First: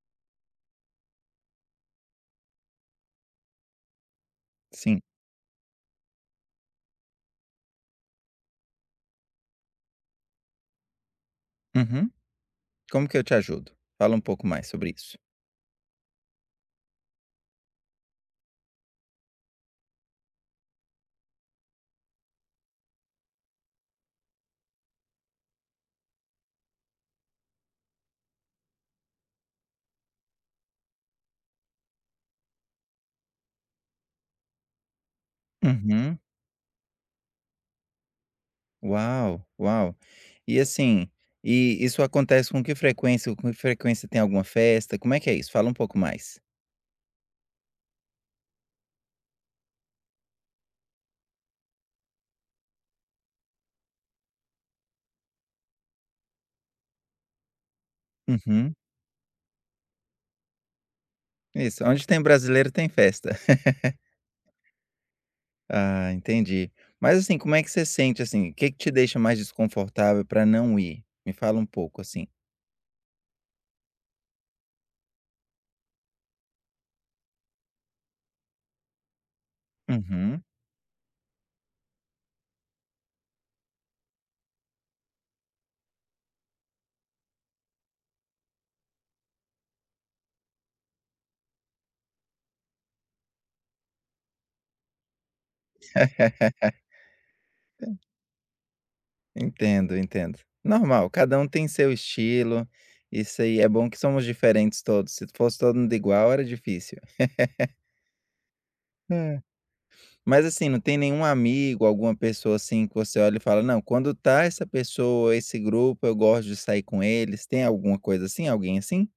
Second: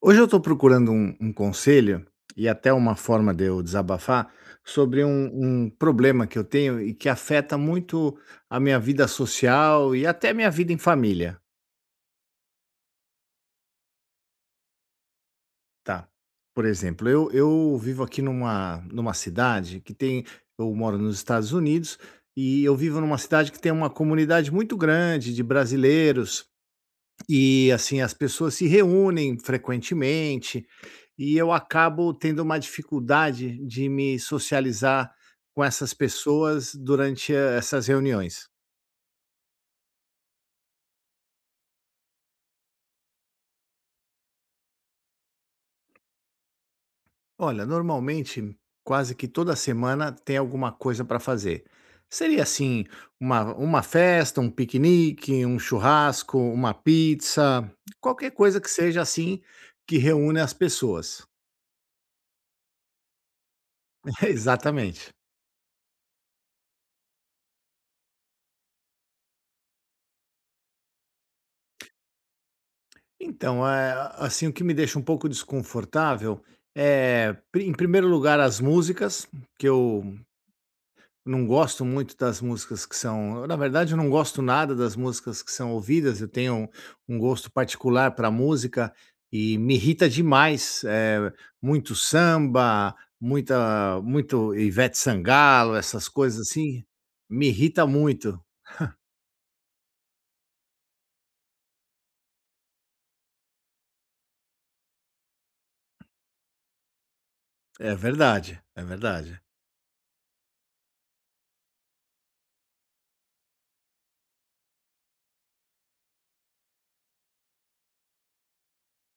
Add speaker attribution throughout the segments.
Speaker 1: Hoje eu estou procurando um conselho e até uma forma de eu desabafar
Speaker 2: Sim.
Speaker 1: sobre um problema que eu tenho e que afeta muito a minha vida social e até a minha vida em família,
Speaker 2: Uhum. Como que eu te ajudo? Fala um pouco mais sobre isso.
Speaker 1: tá? Por exemplo, eu vivo aqui numa cidade que tem. Eu moro nos Estados Unidos e eu vivo numa cidade que tem uma comunidade muito grande de brasileiros. E assim, as pessoas se reúnem frequentemente e eu acabo tendo uma dificuldade de me socializar com essas
Speaker 2: Uhum.
Speaker 1: pessoas durante essas reuniões.
Speaker 2: Uau, uau. E assim, isso acontece com que frequência? Com que frequência tem alguma festa? Como é que é isso? Fala um pouco mais.
Speaker 1: Olha, normalmente, quase que toda semana tem alguma coisa para fazer. Seria assim, uma festa, um piquenique, um churrasco, uma pizza, qualquer coisa que
Speaker 2: Uhum.
Speaker 1: seja assim que reúne as pessoas.
Speaker 2: Isso. Onde tem brasileiro tem festa.
Speaker 1: Exatamente.
Speaker 2: Ah, entendi. Mas assim, como é que você sente assim? O que que te deixa mais desconfortável para não ir? Me fala um pouco assim.
Speaker 1: Então, é, assim, o que me deixa um pouco desconfortável é, em primeiro lugar, as músicas, que eu
Speaker 2: Uhum.
Speaker 1: não gosto muito das músicas que são. Na verdade, eu não gosto nada das músicas que são ouvidas, eu tenho um gosto particular para música e me irrita demais. É, muito samba, muito Ivete Sangalo, essas coisas assim, me irrita muito.
Speaker 2: Entendo, entendo. Normal, cada um tem seu estilo. Isso aí é bom que somos diferentes todos. Se fosse todo mundo igual, era difícil.
Speaker 1: É verdade, é verdade.
Speaker 2: É. Mas assim, não tem nenhum amigo, alguma pessoa assim que você olha e fala: "Não, quando tá essa pessoa, esse grupo, eu gosto de sair com eles". Tem alguma coisa assim? Alguém assim?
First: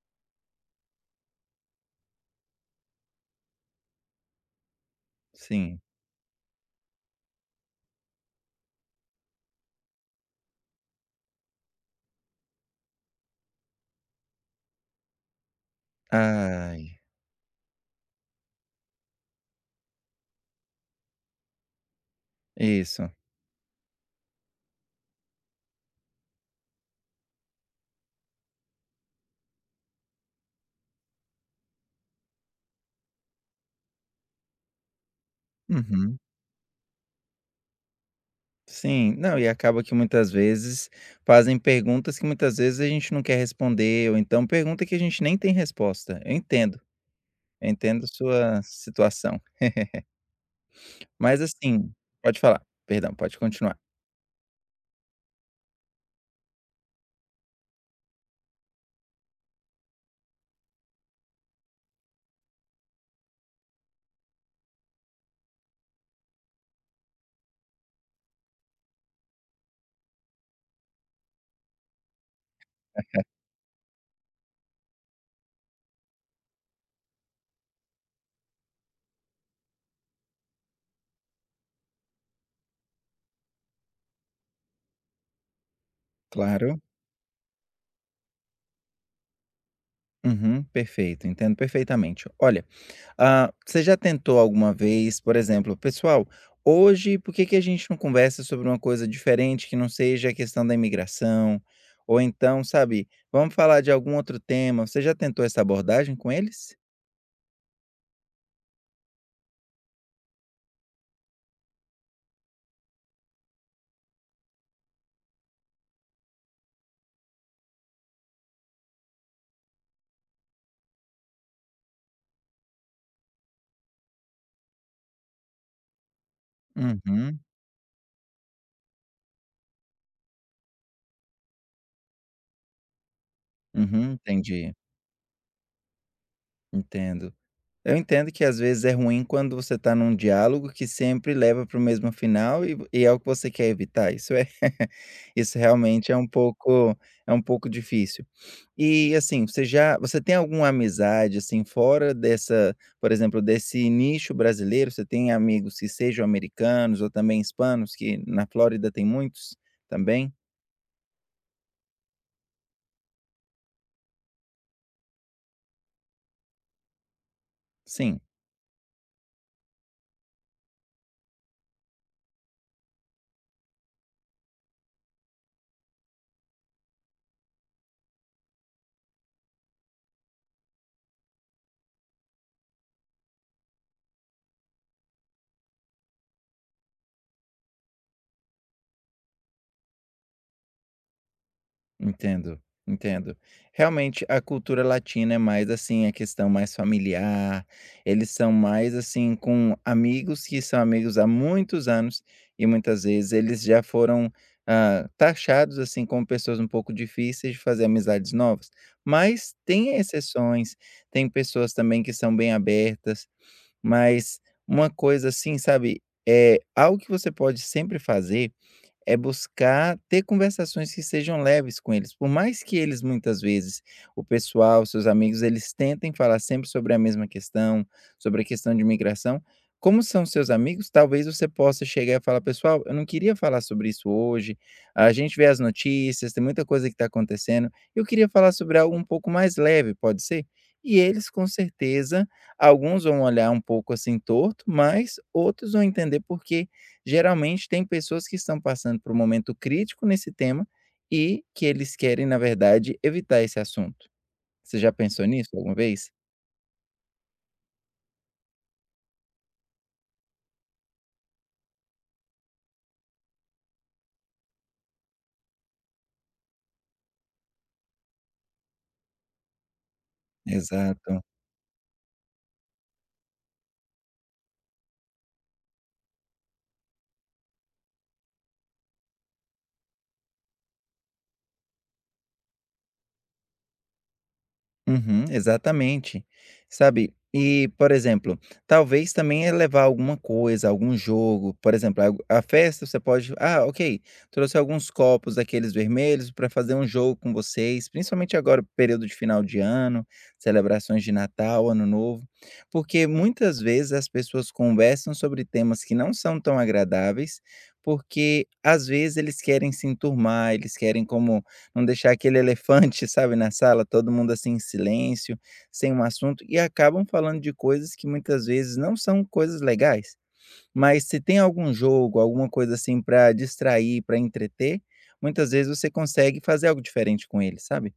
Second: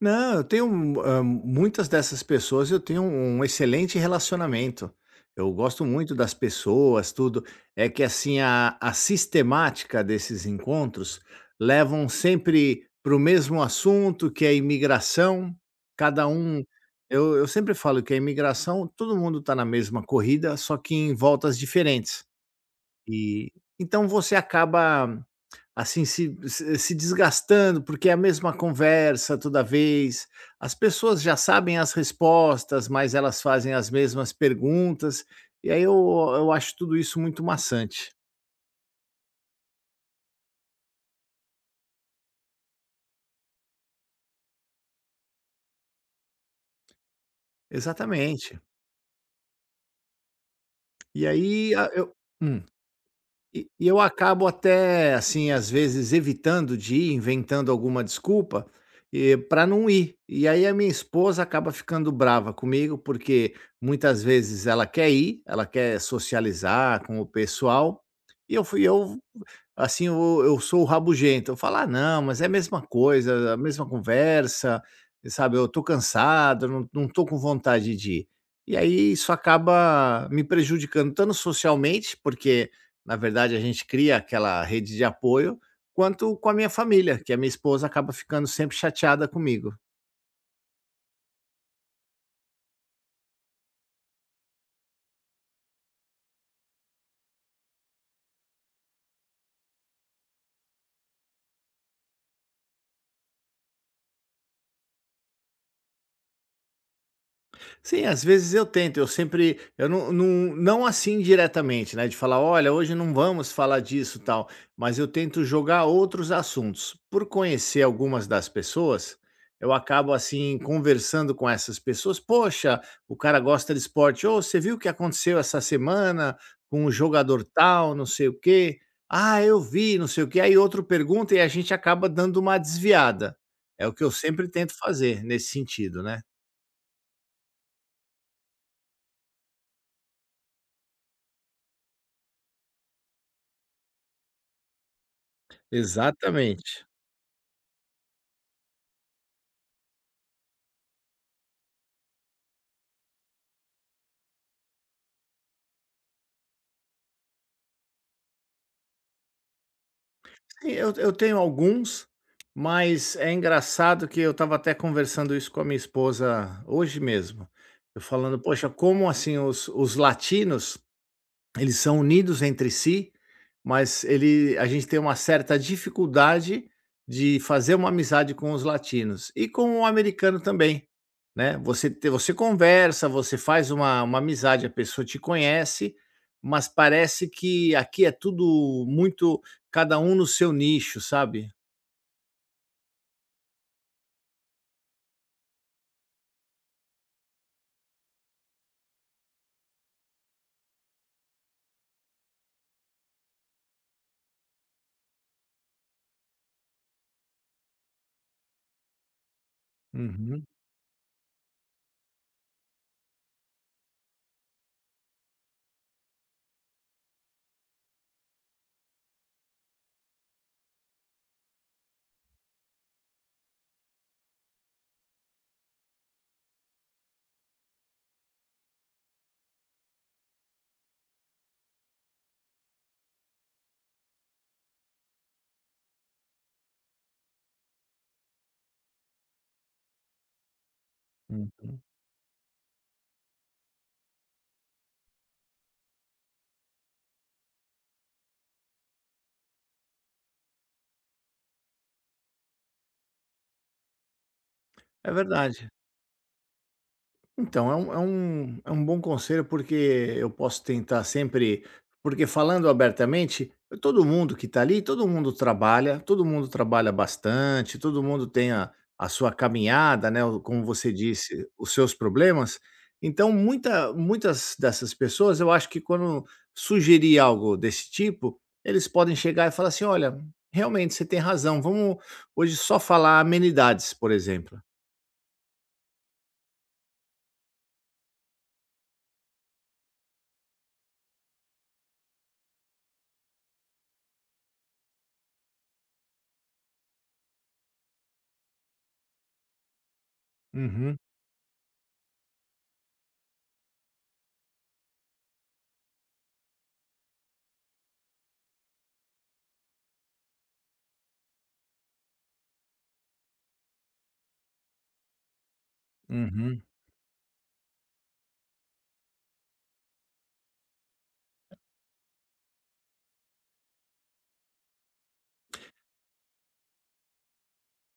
Speaker 1: Não, eu tenho, muitas dessas pessoas eu tenho um excelente relacionamento. Eu
Speaker 2: Sim.
Speaker 1: gosto muito das pessoas, tudo. É que, assim, a sistemática desses encontros levam sempre para o mesmo assunto, que é a imigração. Cada um
Speaker 2: Ai,
Speaker 1: eu sempre falo que a imigração, todo mundo está na mesma corrida, só que em voltas diferentes.
Speaker 2: isso.
Speaker 1: E então você acaba. Assim, se desgastando, porque é a mesma conversa toda vez, as pessoas já sabem as respostas, mas elas fazem as mesmas perguntas, e aí eu
Speaker 2: Uhum.
Speaker 1: eu acho tudo isso muito maçante.
Speaker 2: Sim. Não, e acaba que muitas vezes fazem perguntas que muitas vezes a gente não quer responder, ou então pergunta que a gente nem tem resposta. Eu entendo. Eu entendo
Speaker 1: Exatamente.
Speaker 2: sua situação.
Speaker 1: E
Speaker 2: Mas
Speaker 1: aí a
Speaker 2: assim
Speaker 1: eu
Speaker 2: pode falar,
Speaker 1: hum.
Speaker 2: perdão, pode
Speaker 1: E
Speaker 2: continuar.
Speaker 1: e eu acabo até, assim, às vezes evitando de ir, inventando alguma desculpa, pra não ir. E aí a minha esposa acaba ficando brava comigo, porque muitas vezes ela quer ir, ela quer socializar com o pessoal, e eu assim, eu sou o rabugento, eu falo: "Ah, não, mas é a mesma coisa, a mesma conversa, sabe, eu tô cansado, não tô com vontade de ir". E aí isso acaba me prejudicando tanto socialmente, porque na verdade, a gente cria aquela rede de apoio, quanto com a minha
Speaker 2: Claro.
Speaker 1: família, que a minha esposa acaba ficando sempre chateada comigo.
Speaker 2: Uhum, perfeito, entendo perfeitamente. Olha, ah, você já tentou alguma vez, por exemplo: "Pessoal, hoje por que que a gente não conversa sobre uma coisa diferente que não seja a questão da imigração?" Ou então, sabe: "Vamos falar de algum outro tema." Você já tentou essa abordagem com eles?
Speaker 1: Sim, às vezes eu tento, eu sempre, eu não, não, não assim diretamente, né? De falar, olha, hoje não vamos falar disso tal, mas eu tento jogar outros assuntos. Por conhecer algumas das pessoas, eu acabo assim conversando com essas pessoas. Poxa, o cara gosta de esporte, ou você viu o que aconteceu essa semana com o
Speaker 2: Uhum,
Speaker 1: jogador tal, não sei o quê. Ah, eu vi, não sei o quê. Aí outro pergunta e a gente acaba dando uma desviada. É o que eu
Speaker 2: uhum,
Speaker 1: sempre tento
Speaker 2: entendi,
Speaker 1: fazer nesse sentido, né?
Speaker 2: entendo. Eu entendo que às vezes é ruim quando você está num diálogo que sempre leva para o mesmo final e é o que você quer evitar, isso é isso realmente
Speaker 1: Exatamente.
Speaker 2: é um pouco difícil. E, assim, você tem alguma amizade, assim, fora dessa por exemplo, desse nicho brasileiro, você tem amigos que sejam americanos ou também hispanos, que na Flórida tem muitos também?
Speaker 1: Sim, eu tenho alguns, mas é engraçado que eu estava até conversando isso com a minha esposa hoje mesmo. Eu
Speaker 2: Sim.
Speaker 1: falando: "Poxa, como assim os latinos eles são unidos entre si, mas ele a gente tem uma certa dificuldade de fazer uma amizade com os latinos e com o americano também, né. Você conversa, você faz uma amizade, a pessoa te conhece, mas parece que aqui é tudo muito cada um no seu nicho, sabe.
Speaker 2: Entendo, entendo. Realmente a cultura latina é mais assim, a questão mais familiar, eles são mais assim com amigos que são amigos há muitos anos e muitas vezes eles já foram, ah, taxados assim como pessoas um pouco difíceis de fazer amizades novas. Mas tem
Speaker 1: Uhum,
Speaker 2: exceções, tem pessoas também que são bem abertas, mas uma coisa assim, sabe, é algo que você pode sempre fazer é buscar ter conversações que sejam leves com eles, por mais que eles muitas vezes, o pessoal, os seus amigos, eles tentem falar sempre sobre a mesma questão, sobre a questão de imigração, como são seus amigos, talvez você possa chegar e falar: "Pessoal, eu não queria falar sobre isso hoje, a gente vê as notícias, tem muita coisa que está acontecendo, eu queria falar sobre algo um pouco mais leve, pode ser?" E eles com
Speaker 1: uhum.
Speaker 2: certeza, alguns vão olhar um pouco assim torto, mas outros vão entender porque geralmente tem pessoas que estão passando por um momento crítico nesse tema e que eles querem, na verdade, evitar esse assunto. Você já
Speaker 1: É
Speaker 2: pensou nisso
Speaker 1: verdade.
Speaker 2: alguma vez?
Speaker 1: Então, é um bom conselho, porque eu posso tentar sempre porque falando abertamente, todo mundo que está ali, todo mundo trabalha bastante, todo mundo tem a sua caminhada, né, o como você
Speaker 2: Exato.
Speaker 1: disse, os seus problemas. Então muitas dessas pessoas, eu acho que quando sugerir algo desse tipo, eles podem chegar e falar assim: "Olha, realmente você tem razão, vamos hoje só falar amenidades", por exemplo.
Speaker 2: Uhum, exatamente. Sabe, e, por exemplo, talvez também é levar alguma coisa, algum jogo, por exemplo, a festa você pode, ah, ok, trouxe alguns copos daqueles vermelhos para fazer um jogo com vocês, principalmente agora, período de final de ano,
Speaker 1: Uhum,
Speaker 2: celebrações de Natal, Ano Novo, porque muitas vezes as pessoas conversam sobre temas que não são tão agradáveis, porque às vezes eles querem se enturmar, eles querem como não deixar aquele elefante, sabe, na sala, todo mundo assim em silêncio, sem um assunto, e
Speaker 1: uhum.
Speaker 2: acabam falando de coisas que muitas vezes não são coisas legais. Mas se tem algum jogo, alguma coisa assim para distrair, para entreter, muitas vezes você consegue fazer algo diferente com ele, sabe?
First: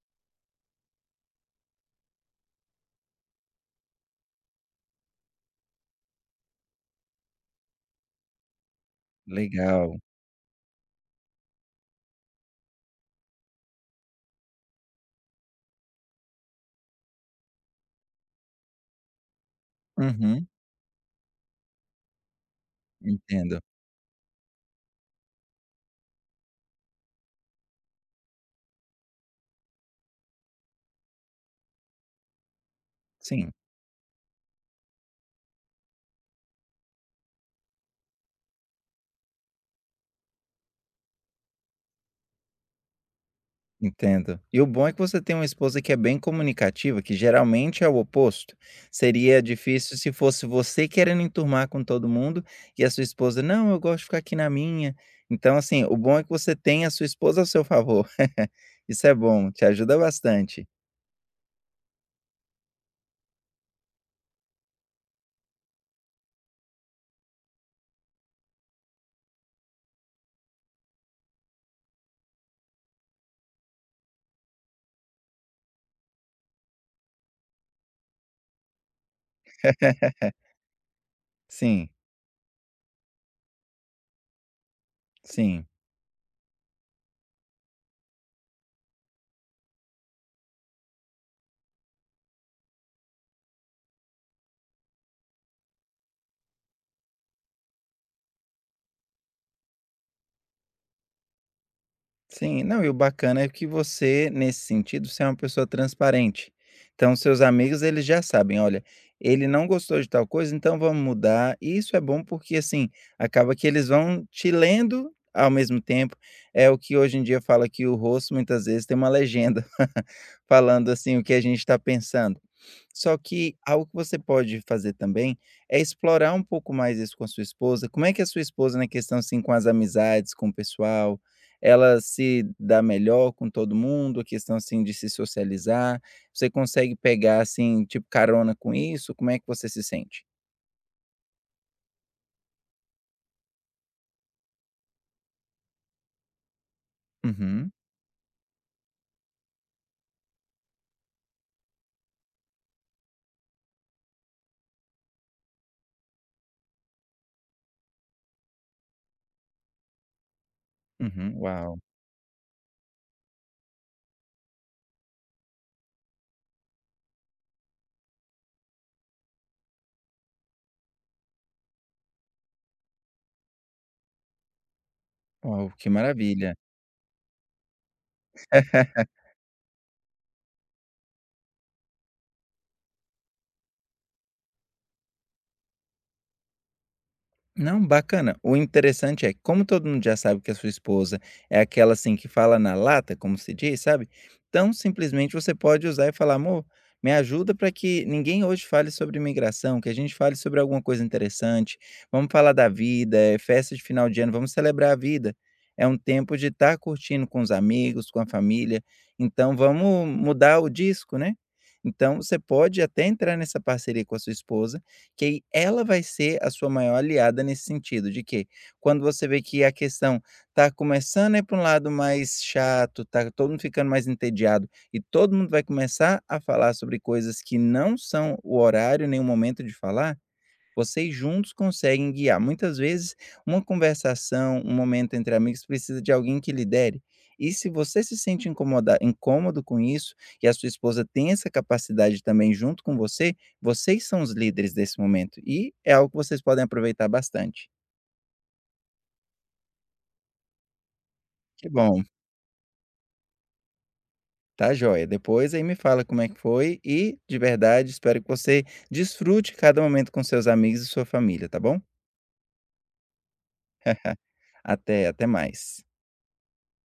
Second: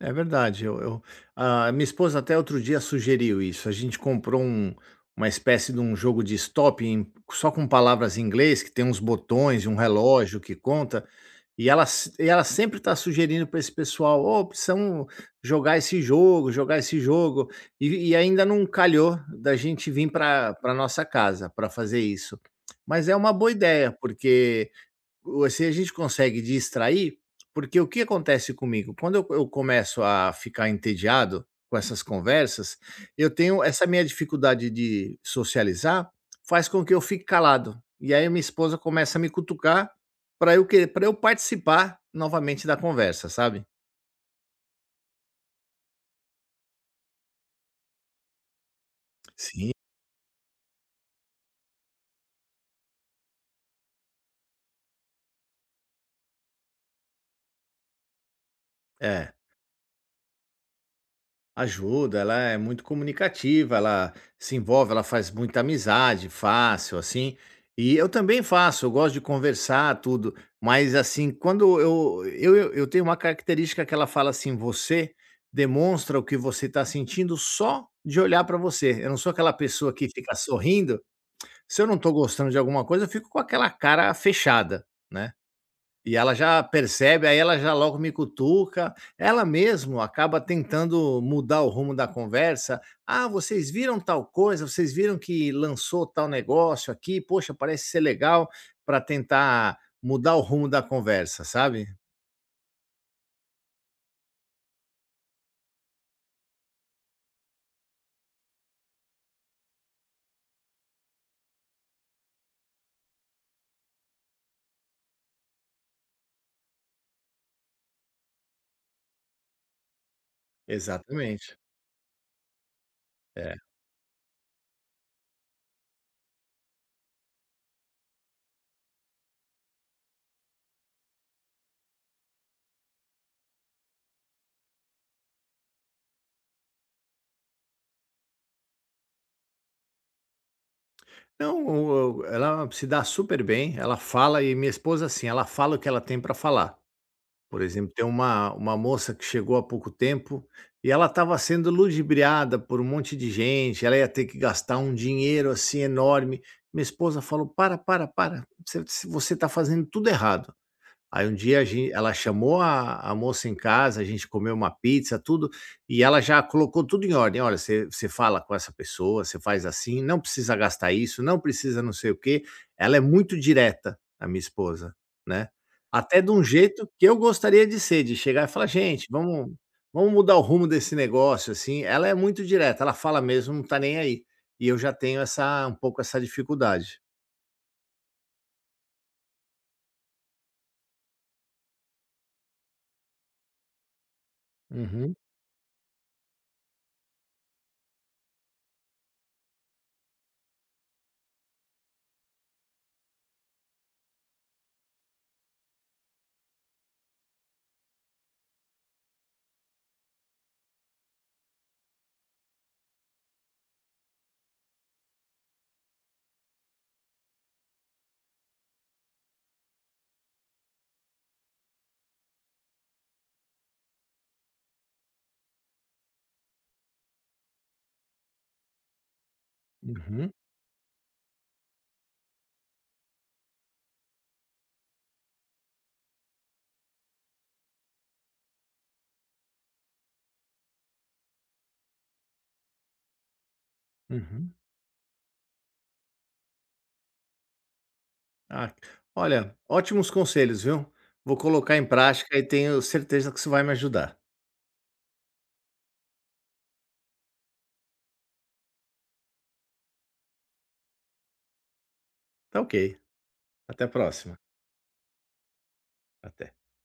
Speaker 1: É verdade, eu a minha esposa até outro dia sugeriu isso, a gente comprou uma espécie de um jogo de stop em só com palavras em inglês, que tem uns botões e um
Speaker 2: Legal.
Speaker 1: relógio que conta, e ela se e ela sempre está sugerindo para esse pessoal: "Ô, precisamos jogar esse jogo", e ainda não calhou da gente vir
Speaker 2: Uhum,
Speaker 1: para pra nossa casa para fazer isso. Mas é uma boa
Speaker 2: entendo.
Speaker 1: ideia, porque assim a gente consegue distrair, porque o que acontece comigo? Quando eu começo a ficar entediado com essas conversas, eu
Speaker 2: Sim.
Speaker 1: tenho essa minha dificuldade de socializar, faz com que eu fique calado. E aí minha esposa começa a me cutucar para eu querer para eu participar novamente da conversa, sabe?
Speaker 2: Entendo. E o bom é que você tem uma esposa que é bem comunicativa, que geralmente é o oposto. Seria
Speaker 1: Sim.
Speaker 2: difícil se fosse você querendo enturmar com todo mundo e a sua esposa, não, eu gosto de ficar aqui na minha. Então, assim, o bom é que você tem a sua esposa ao seu favor. Isso é
Speaker 1: É.
Speaker 2: bom, te ajuda bastante.
Speaker 1: Ajuda, ela é muito comunicativa, ela se envolve, ela faz muita amizade, fácil, assim. E eu também faço, eu gosto de conversar, tudo. Mas, assim, quando eu tenho uma característica que ela fala assim: você demonstra o que você está sentindo só de olhar para você. Eu não sou aquela pessoa que fica sorrindo. Se eu
Speaker 2: Sim,
Speaker 1: não estou gostando de alguma coisa, eu fico com aquela cara fechada, né?
Speaker 2: sim.
Speaker 1: E ela já percebe, aí ela já logo me cutuca. Ela mesmo acaba tentando mudar o rumo da conversa. "Ah, vocês viram tal coisa? Vocês viram que lançou tal negócio aqui? Poxa, parece ser legal", para tentar mudar o rumo da conversa, sabe?
Speaker 2: Sim, não, e o bacana é que você, nesse sentido, você é uma pessoa transparente. Então, seus amigos, eles já sabem, olha, ele não gostou de tal coisa, então vamos mudar. E isso é bom porque, assim, acaba que eles vão te lendo ao mesmo tempo. É o que hoje em dia fala que o rosto, muitas vezes, tem uma legenda falando, assim, o que a
Speaker 1: Exatamente.
Speaker 2: gente está pensando. Só
Speaker 1: É.
Speaker 2: que algo que você pode fazer também é explorar um pouco mais isso com a sua esposa. Como é que a sua esposa, na questão, assim, com as amizades, com o pessoal? Ela se dá melhor com todo mundo, a questão, assim, de se socializar? Você consegue pegar, assim, tipo, carona com isso? Como é que você se sente?
Speaker 1: Não, o ela se dá super bem, ela fala e minha esposa, assim, ela fala o que ela tem para falar. Por
Speaker 2: Uhum,
Speaker 1: exemplo, tem uma moça que chegou há pouco tempo e ela estava sendo ludibriada por um monte de gente, ela ia ter que gastar um dinheiro, assim, enorme. Minha esposa falou: "Para, para, para, você está fazendo tudo errado". Aí um
Speaker 2: uhum.
Speaker 1: dia a
Speaker 2: Uau,
Speaker 1: gen ela chamou a moça em casa, a gente comeu uma pizza, tudo, e ela já colocou tudo em ordem: "Olha, você fala com essa pessoa, você faz assim, não precisa gastar isso, não precisa não sei o quê". Ela é muito direta, a minha esposa, né.
Speaker 2: uau, que
Speaker 1: Até de um
Speaker 2: maravilha.
Speaker 1: jeito que eu gostaria de ser, de chegar e falar: "Gente, vamos mudar o rumo desse negócio", assim. Ela é muito direta, ela fala mesmo, não tá nem aí. E eu já tenho essa um pouco essa dificuldade.
Speaker 2: Não, bacana. O interessante é, como todo mundo já sabe que a sua esposa é aquela assim que fala na lata, como se diz, sabe? Então,
Speaker 1: Uhum,
Speaker 2: simplesmente você pode usar e falar, amor, me ajuda para que ninguém hoje fale sobre imigração, que a gente fale sobre alguma coisa interessante. Vamos falar da vida, é festa de final de ano, vamos celebrar a vida. É um tempo de estar curtindo com os amigos, com a família. Então, vamos mudar o disco, né? Então, você pode até entrar nessa parceria com a sua esposa que aí ela vai ser a sua maior aliada nesse sentido, de que quando você vê que a questão tá começando a ir para um lado mais chato, tá todo mundo ficando mais entediado e todo mundo vai começar a falar sobre coisas que não são o horário nem o momento de falar,
Speaker 1: uhum,
Speaker 2: vocês juntos conseguem guiar. Muitas vezes, uma conversação, um momento entre amigos precisa de alguém que lidere. E se você se sente incomoda incômodo com isso e a sua esposa tem essa capacidade também junto com você, vocês são os
Speaker 1: uhum.
Speaker 2: líderes desse momento e é algo que vocês podem aproveitar bastante.
Speaker 1: Ah, olha, ótimos conselhos, viu? Vou
Speaker 2: Que
Speaker 1: colocar em
Speaker 2: bom,
Speaker 1: prática e tenho certeza que isso vai me ajudar.
Speaker 2: tá joia. Depois aí me fala como é que foi e, de verdade, espero que você desfrute cada momento com seus amigos e sua família, tá bom?
Speaker 1: Tá ok. Até a próxima.
Speaker 2: Até, até mais.
Speaker 1: Até.